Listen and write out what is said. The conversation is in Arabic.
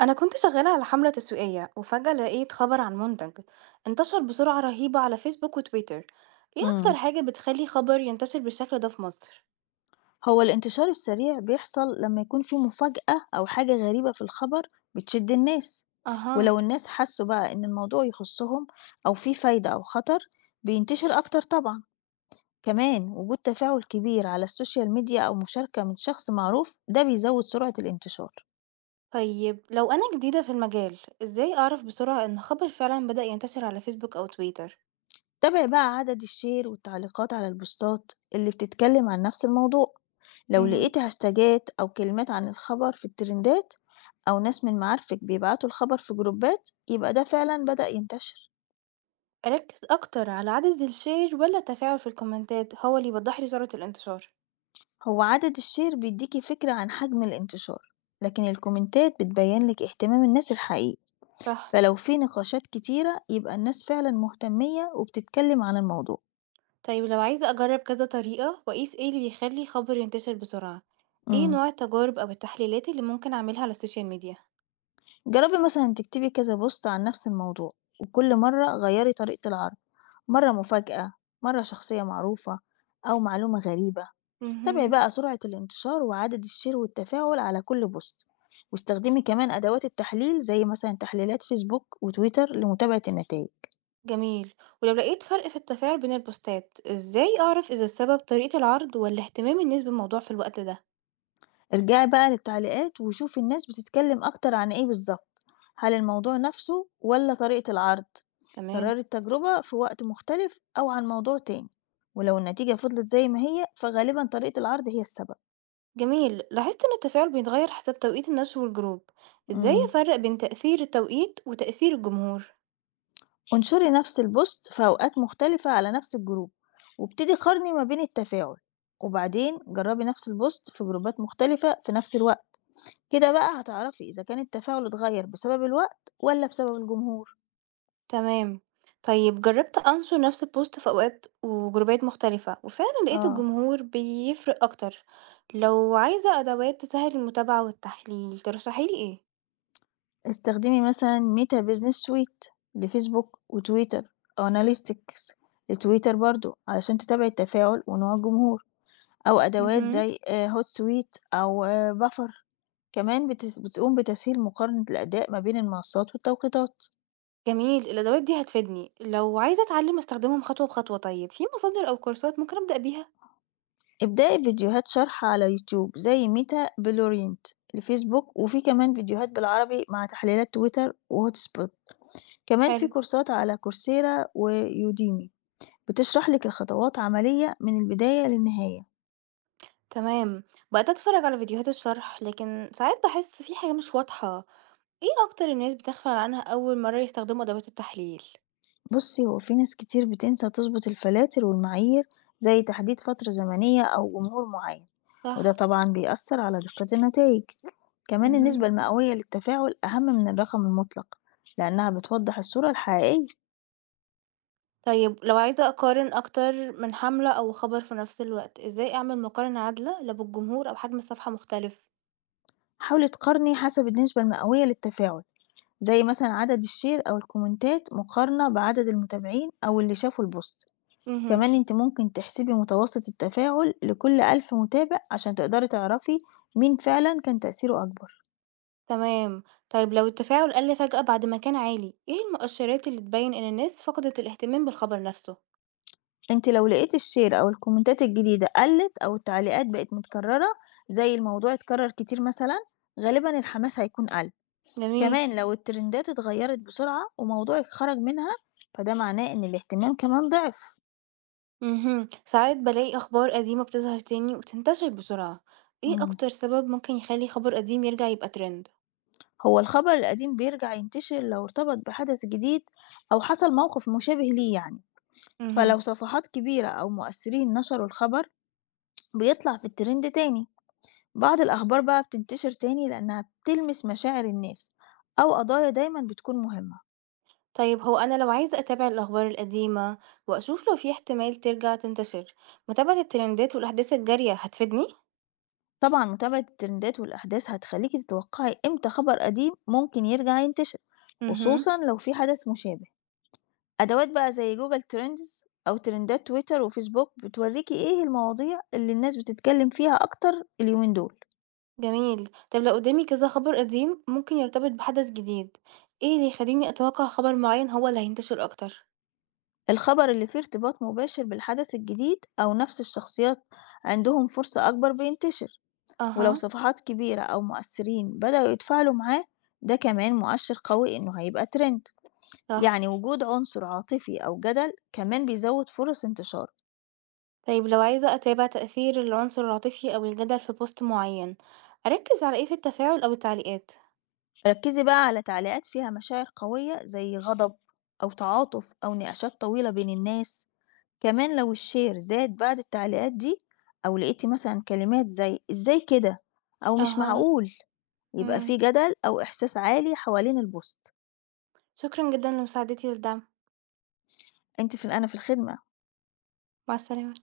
أنا كنت شغالة على حملة تسويقية وفجأة لقيت خبر عن منتج انتشر بسرعة رهيبة على فيسبوك وتويتر. ايه إمم. أكتر حاجة بتخلي خبر ينتشر بالشكل ده في مصر؟ هو الانتشار السريع بيحصل لمّا يكون في مفاجأة أو حاجة غريبة في الخبر بتشد الناس، أها. ولو الناس حسوا بقى إن الموضوع يخصهم أو في فايدة أو خطر بينتشر أكتر طبعًا، كمان وجود تفاعل كبير على السوشيال ميديا أو مشاركة من شخص معروف ده بيزود سرعة الانتشار. طيب لو أنا جديدة في المجال ازاي أعرف بسرعة إن خبر فعلا بدأ ينتشر على فيسبوك أو تويتر؟ تابع بقى عدد الشير والتعليقات على البوستات اللي بتتكلم عن نفس الموضوع، لو مهم. لقيت هاشتاجات أو كلمات عن الخبر في الترندات أو ناس من معارفك بيبعتوا الخبر في جروبات يبقى ده فعلا بدأ ينتشر. أركز أكتر على عدد الشير ولا التفاعل في الكومنتات هو اللي يوضح لي سرعة الانتشار؟ هو عدد الشير بيديكي فكرة عن حجم الانتشار لكن الكومنتات بتبين لك اهتمام الناس الحقيقي، صح. فلو في نقاشات كتيرة يبقى الناس فعلا مهتمية وبتتكلم عن الموضوع. طيب لو عايزة أجرب كذا طريقة وأقيس ايه اللي بيخلي خبر ينتشر بسرعة، ايه مم. نوع التجارب أو التحليلات اللي ممكن أعملها على السوشيال ميديا؟ جربي مثلا تكتبي كذا بوست عن نفس الموضوع، وكل مرة غيري طريقة العرض، مرة مفاجأة، مرة شخصية معروفة أو معلومة غريبة. تابعي مهم. بقى سرعة الانتشار وعدد الشير والتفاعل على كل بوست، واستخدمي كمان أدوات التحليل زي مثلا تحليلات فيسبوك وتويتر لمتابعة النتائج. جميل. ولو لقيت فرق في التفاعل بين البوستات ازاي أعرف إذا السبب طريقة العرض ولا اهتمام الناس بالموضوع في الوقت ده؟ ارجعي بقى للتعليقات وشوفي الناس بتتكلم أكتر عن إيه بالظبط، هل الموضوع نفسه ولا طريقة العرض. تمام. كرري التجربة في وقت مختلف أو عن موضوع تاني، ولو النتيجة فضلت زي ما هي فغالبا طريقة العرض هي السبب. جميل، لاحظت إن التفاعل بيتغير حسب توقيت النشر والجروب، ازاي مم. أفرق بين تأثير التوقيت وتأثير الجمهور؟ انشري نفس البوست في أوقات مختلفة على نفس الجروب وابتدي قارني ما بين التفاعل، وبعدين جربي نفس البوست في جروبات مختلفة في نفس الوقت. كده بقى هتعرفي إذا كان التفاعل اتغير بسبب الوقت ولا بسبب الجمهور. تمام. طيب جرّبت أنشر نفس البوست في أوقات وجروبات مختلفة، وفعلًا لقيت اه. الجمهور بيفرق أكتر. لو عايزة أدوات تسهّل المتابعة والتحليل، ترشحي لي إيه؟ استخدمي مثلا ميتا بيزنس سويت لفيسبوك وتويتر، أو أناليستكس لتويتر برضو علشان تتابعي التفاعل ونوع الجمهور، أو أدوات اهم. زي Hotsuite أو Buffer. كمان بتس بتقوم بتسهيل مقارنة الأداء ما بين المنصات والتوقيتات. جميل، الأدوات دي هتفيدني. لو عايزة أتعلم أستخدمهم خطوة بخطوة طيب، في مصادر أو كورسات ممكن أبدأ بيها؟ ابدأي بفيديوهات شرح على يوتيوب زي ميتا بلورينت لفيسبوك، وفي كمان فيديوهات بالعربي مع تحليلات تويتر وHotspot. كمان حلو. في كورسات على كورسيرا ويوديمي بتشرح لِك الخطوات عملية من البداية للنهاية. تمام. بقيت أتفرّج على فيديوهات الشرح، لكن ساعات باحس في حاجة مش واضحة. إيه أكتر الناس بتغفل عنها أول مرّة يستخدموا أدوات التحليل؟ بُصّي، هو في ناس كتير بتنسى تضبط الفلاتر والمعايير زي تحديد فترة زمنية أو جمهور معين، وده صح. طبعًا بيأثّر على دقة النتايج. كمان اهم. النسبة المئوية للتفاعل أهم من الرقم المطلق، لأنها بتوضح الصورة الحقيقية. طيب لو عايزة أقارن أكتر من حملة أو خبر في نفس الوقت، إزاي أعمل مقارنة عادلة لا بالجمهور أو حجم الصفحة مختلف؟ حاولي تقارني حسب النسبة المئوية للتفاعل، زي مثلًا عدد الشير أو الكومنتات مقارنة بعدد المتابعين أو اللي شافوا البوست. اهم. كمان أنتِ ممكن تحسبي متوسط التفاعل لكل 1000 متابع عشان تقدري تعرفي مين فعلًا كان تأثيره أكبر. تمام. طيب لو التفاعل قل فجأة بعد ما كان عالي، إيه المؤشرات اللي تبين إن الناس فقدت الاهتمام بالخبر نفسه؟ أنتِ لو لقيتِ الشير أو الكومنتات الجديدة قلّت أو التعليقات بقت متكررة، زي الموضوع اتكرر كتير مثلًا، غالبًا الحماس هيكون قَل. جميل. كمان لو الترندات اتغيّرت بسرعة وموضوعِك خرج منها، فده معناه إن الاهتمام كمان ضِعف. اهم، ساعات بلاقي أخبار قديمة بتظهر تاني وبتنتشر بسرعة، إيه إمم. أكتر سبب ممكن يخلي خبر قديم يرجع يبقى ترند؟ هو الخبر القديم بيرجع ينتشر لو ارتبط بحدث جديد أو حصل موقف مشابه ليه يعني، اهم. فلو صفحات كبيرة أو مؤثرين نشروا الخبر، بيطلع في الترند تاني. بعض الأخبار بقى بتنتشر تاني لأنها بتلمس مشاعر الناس أو قضايا دايما بتكون مهمة. طيب هو أنا لو عايزة أتابع الأخبار القديمة وأشوف لو في احتمال ترجع تنتشر، متابعة الترندات والأحداث الجارية هتفيدني؟ طبعا متابعة الترندات والأحداث هتخليكي تتوقعي إمتى خبر قديم ممكن يرجع ينتشر، مهم. خصوصا لو في حدث مشابه. أدوات بقى زي جوجل ترندز أو ترندات تويتر وفيسبوك بتوريكي إيه المواضيع اللي الناس بتتكلم فيها أكتر اليومين دول. جميل، طب لو قدامي كذا خبر قديم ممكن يرتبط بحدث جديد، ايه اللي يخليني أتوقع خبر معين هو اللي هينتشر أكتر؟ الخبر اللي فيه ارتباط مباشر بالحدث الجديد أو نفس الشخصيات عندهم فرصة أكبر بينتشر، ولو أها. صفحات كبيرة أو مؤثرين بدأوا يتفاعلوا معاه ده كمان مؤشر قوي إنه هيبقى ترند. صح، يعني وجود عنصر عاطفي أو جدل كمان بيزود فرص انتشاره. طيب لو عايزة أتابع تأثير العنصر العاطفي أو الجدل في بوست معين، أركز على ايه في التفاعل أو التعليقات؟ ركزي بقى على تعليقات فيها مشاعر قوية زي غضب أو تعاطف أو نقاشات طويلة بين الناس، كمان لو الشير زاد بعد التعليقات دي أو لقيتي مثلا كلمات زي إزاي كده أو مش أها. معقول يبقى في مم. جدل أو إحساس عالي حوالين البوست. شكرا جدا لمساعدتي والدعم، انت في الأنا في الخدمة. مع السلامة.